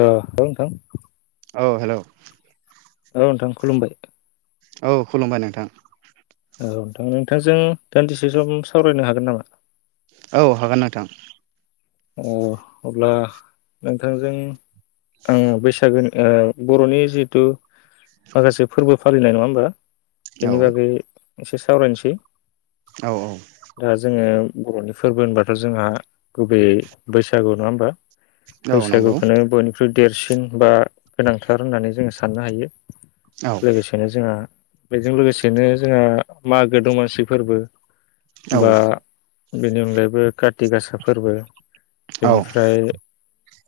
औ [unintelligible] नोंथां औ हेल' औ नोंथां खुलुमबाय औ खुलुमबाय नोंथां औ नोंथां नोंथांजों दान्दिसे सम सावरायनो हागोन नामा औ हागोन नोंथां अ अब्ला नोंथांजों आं बैसागनि ओ बर'नि जिथु माखासे फोरबो फालिनाय नङा होमबा औ बिनि बागै एसे सावरायनसै औ दा जोङो बर'नि फोरबो होनबाथ' जोंहा गुबैयै बैसागु नङा होनबा? औ नंगौ बैसागुखौनो बयनिख्रुइ देरसिन बा गोनांथार होननानै जोङो साननो हायो औ लोगोसेनो जोंहा बेजों लोगोसेनो जोंहा मागो दमासि फोरबो औ बा बेनि अनगायैबो काति गासा फोरबो औ बेनिफ्राय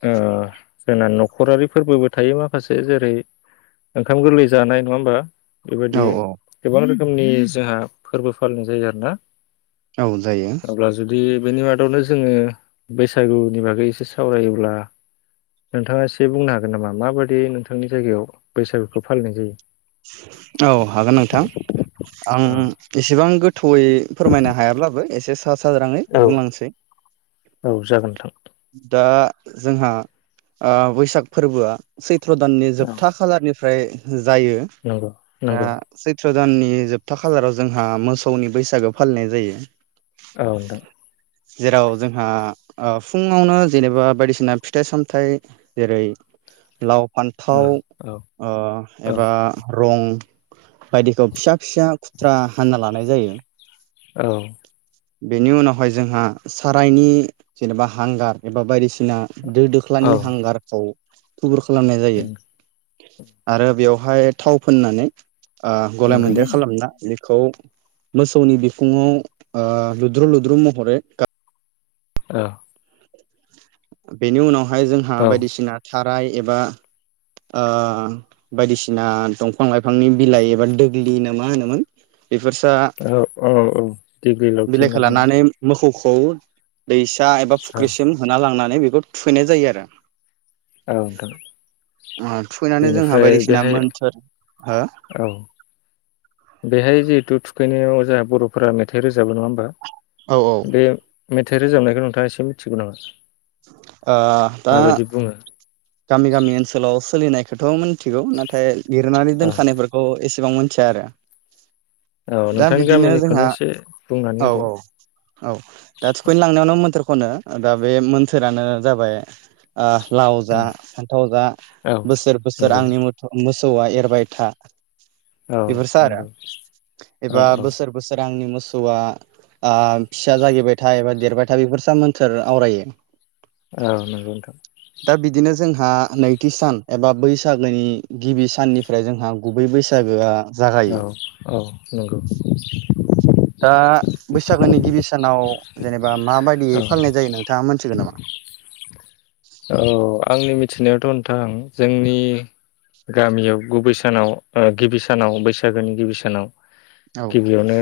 जोंना न'खरारि फोरबोबो थायो माखासे जेरै ओंखाम गोरलै जानाय नङा होमबा? बेबायदि औ गोबां रोखोमनि जोंहा फोरबो फालिनाय जायो आरोना । औ जायो बेनि मादावनो जोङो बैसागुनि बागै एसे सावरायोब्ला नोंथाङा एसे बुंनो हागोन नामा माबाददि नोंथांनि जायगायाव बैसागुखौ फालिनाय जायो? औ हागोन नोंथां आं औ एसेबां गो थयै फोरमायनो हायाब्लाबो एसे सा साज्रांयै बुंलांनोसै औ जागोन नोंथां दा जोंहा ओ बैसागु फोरबोआ सैथ सट्र दाननि औ जोबथा खालारनि ओमफ्राय जायो नंगौ नंगौ सैट्र दाननि जोबथा खालाराव जोंहा मोसौनि बैसागो फालिनाय जायो औ नोंथां जेराव जोंहा फुङावनो जेनेबा बायदिसिना फिथाइ सामथाइ जेरै लाव औ फान्थाव औ औ एबा बायदिखौ फिसा फिसा खुथ्रा हानना लानाय जायो औ बेनि उनावहाय जोंहा सारायनि जेनेबा हांगार एबा बायदिसिना दो औ दोख्लानि हांगारखौ खुगुर खालामनाय जायो आरो बेवहाय थाव फोननानै गलाय नंगौ मोनदेर खालामना खौ मोसौनि बिखुङाव लुद्रु -लुद्रु महरै अ बेनि उनाव माय जोंहा औ बायदिसिना साराय एबा बायदिसिना दंफां -लाइफांनि बिलाइ एबा दोग्लि ना मा होनोमोन? बेफोरसा औ- औ -औ। दिग्लि लावथि होनना बिलाइखौ बुङो लानानै मोसौ खौ दैसा एबा औ फुख्रिसिम होना लांनानै -नानै बेखौ थुफैनाय जायो आरो। औ नोंथां थुखैनानै जोंहा बेनिफ्राय बायदिसिना बेहाय मोनथोर हो औ बेहाय जिहेथु थुखैनायाव जोंहा बर'फोरा मेथाइ रोजाबो नङा होमबा? औ -औ। बे मेथाइ रोजाबनायखौ नोंथाङा एसे मिथिगौ नङा? अ दा गामि -गामि ओनसोलाव सोलिनायखौथ' मिथिगौ नाथाय लिरनानै औ दोनखानायफोरखौ एसे बेसेबां मोनथिया आरो औ दा नोंथांनि बिदिनो गामिनिखौनो जोंहा एसे बुंनानै औ होदो -औ -औ दा थुखैनो लांनायावनो मोनथ्र खनो दा बे मोनसोरानो जाबाय लाव जा उम फान्थाव जा औ बोसोर बोसोर नंगौ आंनि मथे मोसौ सौआ एरबाय था। औ बेफोरसो आरो नंगौ औ एबा बोसोर बोसोर आंनि मोसा मोसौआ ओ फिसा जागिबायथायथा बा देरबायथायथा बेफोरसा मोन्थोर आवरायो। औ नंगौ नोंथां। दा बिदिनो जोंहा नैथि सान एबा बैसागोनि गिबि साननिफ्राय जोंहा गुबै बैसागोआ जागायो औ औ नंगौ। दा बैसागोनि गिबि सानाव औ दे। दा माबायदि औ फालिनाय जायो नोंथाङा मोनथिगोन नामा? औ आंनि मिथिनायावथ' नोंथां जोंनि गामियाव गुबै सानाव गिबि सानाव बैसागोनि गिबि सानाव औ गिबियावनो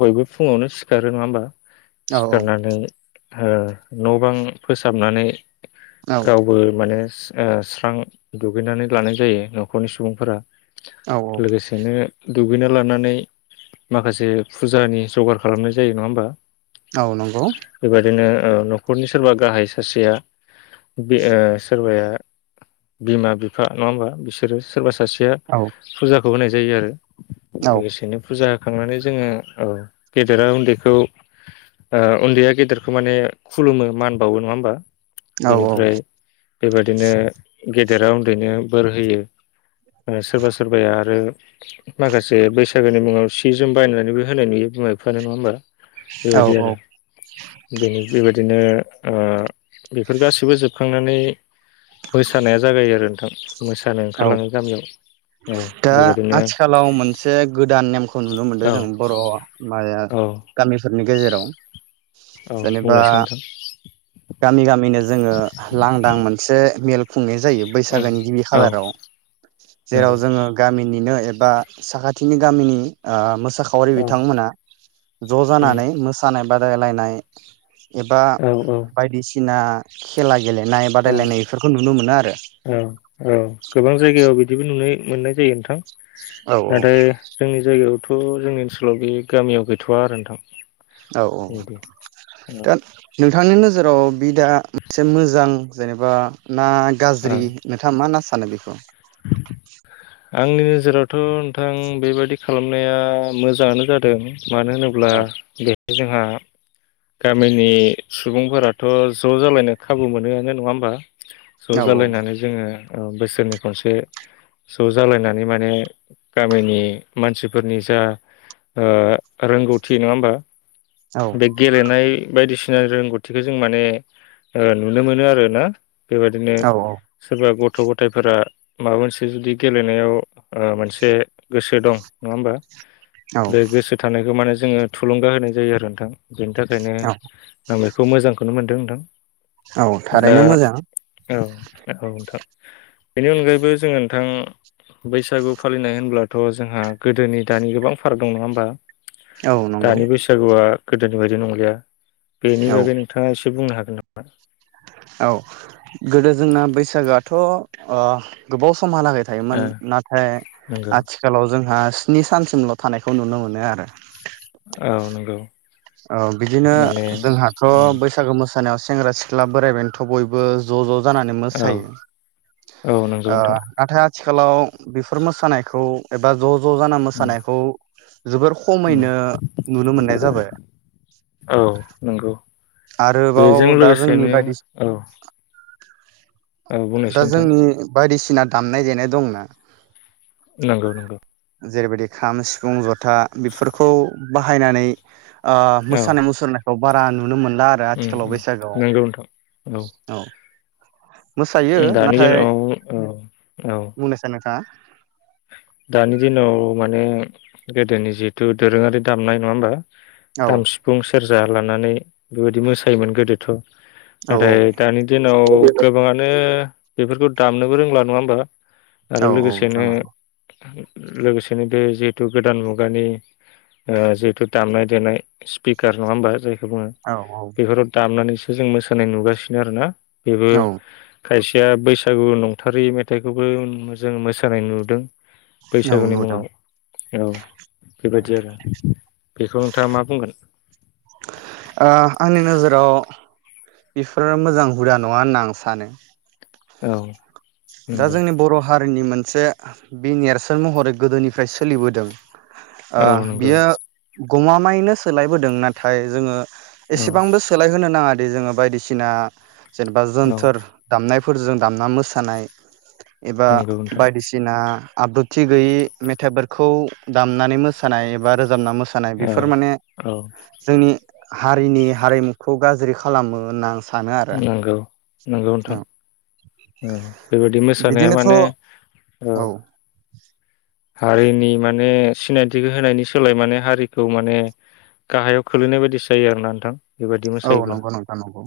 बयबो फुङावनो सिखारो नङा होमबा? औ सिखारनानै ओ न' बां फोसाबनानै औ गावबो माने ओ स्रां दुगैनानै लानाय जायो न'खरनि सुबुंफोरा। औ औ लोगोसेनो दुगैना लानानै माखासे फुजानि जगार खालामनाय जायो नङा होमबा? औ नंगौ। बेबायदिनो ओ न'खरनि सोरबा गाहाय सासेया बे सोरबाया बिमा बिफा नङा होमबा बिसोरो सोरबा सासेया औ फुजा खौ होनाय जायो आरो। औ लोगोसेनो फुजा खांनानै जोङो गेदेरा उन्दैखौ उन्दैया गेदेरखौ माने खुलुमो मान बावो नङा होमबा? औ बेनिफ्राय बेबादिनो गेदेरा उन्दैनो बोर होयो सोरबा सोरबाया आरो माखासे बैसागोनि मुङाव सि जोम बायनानैबो होनाय नुयो बिमा बिफानो नङा होमबा? औ बेबायदि आरो बेनि बेबायदिनो ओ बेफोर गासैबो जोबखां खांनानै मोसानाया जागायो आरो नोंथां। मोसानो औ ओंखारलाङो गामियाव औ दा बेबायदिनो आथिखालाव मोनसे गोदान नेमखौ नुनो मोनदों औ जों बर' माया औ गामिफोरनि गेजेराव। औ जेनेबा बुंलायसै नोंथां गामि गामिनो जोङो लांदां मोनसे मेल फुंनि जायो उम बैसागोनि गिबि औ खालाराव जेराव नंगौ जोङो गामिनि नो एबा साखाथिनि गामिनि ओ मो साखावरि औ बिथांमोना ज' उम जानानै मोसानाय। बादायलायनाय एबा औ औ बायदिसिना खेला गेलेनाय औ बादायलायनाय बेफोरखौ नुनो मोनो आरो। औ औ गोबां जायगायाव बिदिबो नु मोननाय जायो नोंथां औ नाथाय जोंनि जायगायाव थ' जोंनि ओनसोलाव बे गामियाव गैथ'वा आरो नोंथां औ औ बेबायदि दा ओ नोंथांनि नोजोराव बिदा मोनसे मोजां जेनेबा ना गाज्रि नोंथाङा मा होनना सानो बिखौ आंनि नोजोरावथ' नोंथां बेबादि खालामनाया मोजाङानो जादों मानो होनोब्ला औ बे जोंहा गामिनि सुबुंफोराथ' ज' जालायनो खाबु मोनोआनो नङा होमबा ज' औ जालायनानै जोङो औ बोसोरनि खनसे ज' जालायनानै माने गामिनि मानसिफोरनि जा अ रोंगौथि नङा होमबा औ बे गेलेनाय बायदिसिना रोंगौथिखौ जों माने ओ नुनो मोनो आरो ना बेबायदिनो सोरबा गथ' गथ' गथायफोरा माबा मोनसे बि जुदि गेलेनायाव अ मोनसे गोसो दं नङा होमबा औ बे गोसो थानायखौ माने जोङो थुलुंगा होनाय जायो आरो नोंथां बेनि थाखायनो औ आं बेखौ मोजांखौनो मोनदों नोंथां औ दा थारैनो मोजां औ औ नोंथां बेनि अनगायैबो जोङो थां बैसागु फालिनाय होनब्लाथ' जोंहा गोदोनि दानि गोबां फाराग दं नंङा होमबा औ नंगौ दानि बैसागुआ गोदोनि बायदि नंलिया बेनि औ बागै नोंथांङा एसे बुंनो हागो [unintelligible] औ गोदो जोंना बैसागोआथ' अ गोबाव स समहालागै नामा थायोमोन ओ नाथाय नंगौ आथिखालाव जोंहा स्नि सानसिमल' थानायखौ नुनो मोनो आरो औ नों गौ औ बिदिनो जोंहाथ' उम बैसागो मोस सानायाव सेंग्रा सिख्ला बोराय बेनथ' बयबो ज' ज' जानानै औ मोसायो औ नंगौ ओ नोंथां नाथाय आ आथिखालाव बेफोर मोसानायखौ एबा ज' ज' जाना उम मोसानायखौ [inaudible] जोबोर उम खमैनो नुनो मोननाय जाबाय औ नंगौ बेजों आरोबाव दा जोंनि लोगोसेनो बायदि औ औ दा बुंनायसै नोंथां जोंनि बायदिसिना दामनाय देनाय दंना नंगौ नंगौ जेरैबायदि खाम सिफुं जथा बेफोरखौ बाहायनानै अ औ मोसानाय मुसुरनाय ओ बारा नुनो मोनला आरो उम आथिखालाव उम बैसागोआव नंगौ औ मोसायो उ दानि ज नाथाय औ बुंनोसै नोंथाङा दानि दिनाव माने गोदोनि जिहेथु दोरोङारि दामनाय नङा होमबा औ खाम सिफुं सेरजा जा लानानै बेबायदि मोसायोमोन गोदोथ' औ नाथाय दानि दिनाव गोबाङानो बेफोरखौ दामनोबो रोंला नङा होमबा औ आरो लोगोसेनो नोंथाङा लोगोसेनो बे जिहेथु गोदान मुगानि जिहेतु दामनाय देनाय स्पिकार नङा होमबा जाय बुङो औ औ बेफोराव दामनानै जों मोसानाय नुगासिनो आरो ना बेबो औ खायसेया बैसागु नंथारै मेथाइखौबो जों मोसानाय नुदों औ बैसागुनि नुदों मुङाव औ बेबायाददि आरो बेखौ नोंथाङा मा बुंगोन? ओ आंनि नोजोराव बेफोरो मोजां हुदा नङा होनना आं सानो । औ दा नंगौ जोंनि बर हारिनि मोनसे बि नेरसोन महरै गोदोनिफ्राय सोलिबोदों ओ औ नंगौ बियो गमामायैनो सोलायबोदों नाथाय जोङो औ एसेबांबो सोलायहोनो नाङा जोङो बायदिसिना जेनेबा औ जोनथोर दामनाय फोरजों दामना मोसानाय एबा नंगौ नोंथां बायदिसिना आब्रुथि गैयि मेथाइफोरखौ दामनानै मोसानाय एबा रोजाबना मोसानाय मोसानाय औ बेफोर माने औ जोंनि हारिनि हारिमुखौ गाज्रि खालामो होनना सानो आरो नोंगौ नोंगौ नोंथां औ बे बिदि मोसानाया बिदिनोथ' माने औ औ हारिनि माने सिनायथिखौ होनायनि सोलाय माने हारिखौ माने गाहायाव खोलैनाय बायदिसो जायो आरोना नोंथां । औ नंगौ नंथां नंगौ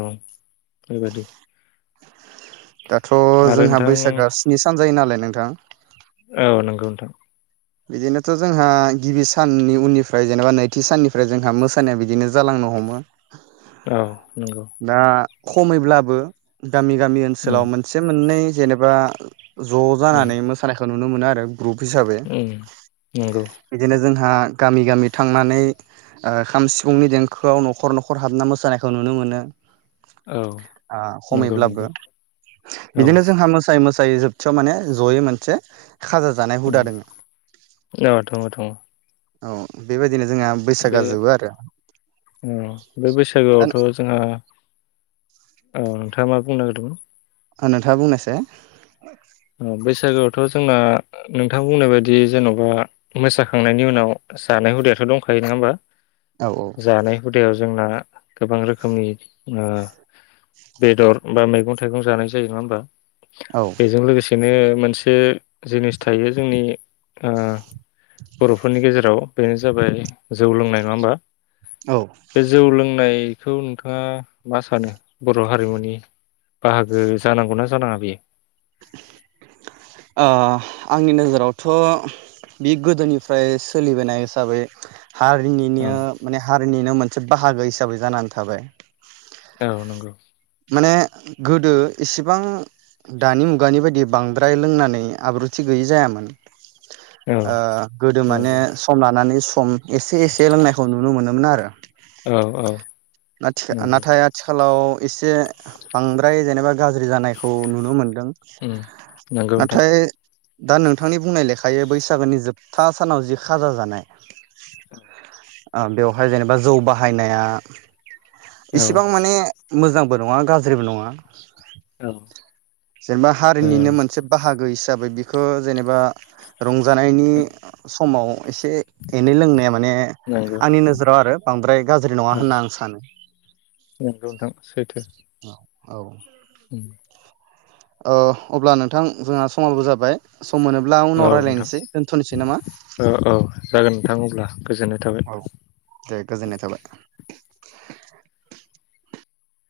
औ बेबायदि दाथ आरो जोंहा नोंथां बैसागो आ स्नि सान जायो नालाय नोंथां औ नंगौ नोंथां बिदिनोथ जोंहा गिबि साननि उननिफ्राय जेनेबा नैथि साननिफ्राय जोंहा मोसानाया बिदिनो जालांनो हमो । औ नंगौ दा खमैब्लाबो गामि गामि ओनसोलाव उम मोनसे मोननै जेनेबा ज' उम जानानै मोसानायखौ नु नुनो मोनो आरो ग्रुप हिसाबै उम नंगौ बिदिनो जोंहा गामि गामि थांनानै ओ खाम सिफुंनि देंखोआव न'खर न'खर हाबना मोसानायखौ नुनो मोनो। औ [inaudible] आ नंगौ खमैब्लाबो नंगौ औ बिदिनो जोंहा मोसायै मोसायै दायो जोबथियाव माने जयै मोनसे खाजा जानाय हुदा उम दङ। औ दङ दङ औ बेबाय बे अ बे दा बैसागोआवथ' जोंहा औ नोंथाङा मा बुंनो नागिरदोंमोन आ नोंथाङा बुंनायसै अ बेस सागोआवथ' जोंना नोंथां बुंनाय बायदि जेन'बा मोसाखांनायनि उनाव जानाय हुदायाथ' दंखायो नङा होमबा औ जानाय हुदायाव जोंना गोबां रोखोमनि ओ बेदर बा मैगं थाइगं जानाय जायो नङा होमबा। औ बेजों लोगो बेनो मोनसे जिनिस थायो जोंनि आ बर'फोरनि गेजेराव बेनो जाबाय जौ लोंनाय नङा होमबा। औ बे जौ लोंनाय खौ नोंथाङा मा सानो बर' हारिमुनि बाहागो जानांगौना जानाङा बियो? ओ आंनि नोजोरावथ' बि गोदोनिफ्राय सोलिबोनाय हिसाबै हारिनिनो ओं माने हा निनो मोनसे बाहागो हिसाबै जानानै थाबाय। औ नंगौ ने गोदो इसिबां दानि मुगानि बायदि बांद्राय लोंनानै आब्रुथि गैयि जायामोन। औ ओ गोदो माने नंगौ सम लानानै सम एसे एसे लोंनायखौ नुनो मोनोमोन आरो [inaudible] औ औ नाथिखा नंगौ नाथाय आथि खालाव एसे बांद्राय जेनेबा गाज्रि जानायखौ नुनो मोनदों उम नंगौ नोंथां नाथाय दा नोंथांनि बुंनाय लेखायै बैसागोनि जोबथा सानाव जि खाजा जानाय औ बेवहाय जेनेबा जौ बाहायनाया औ इसेबां माने मोजांबो नङा गाज्रिबो नङा ओ जेनेबा हारिनिनो मोनसे बाहागो हिस साबै बिखौ जेनेबा रंजानायनि समाव एसे एनै लोंनाया माने नंगौ आंनि नोजोराव आरो बांद्राय गाज्रि नङा औ होनना आं सानो। नंगौ नोंथां सैथो। औ उम ओ अब्ला नोंथां जोंहा समावबो जाबाय। सम मोनोब्ला औ उनाव नोंथां रायज्लायनोसै दोनथ'नोसै नामा औ औ जागोन नोंथां अब्ला। गोजोननाय थाबाय औ दे गोजोननाय थाबाय।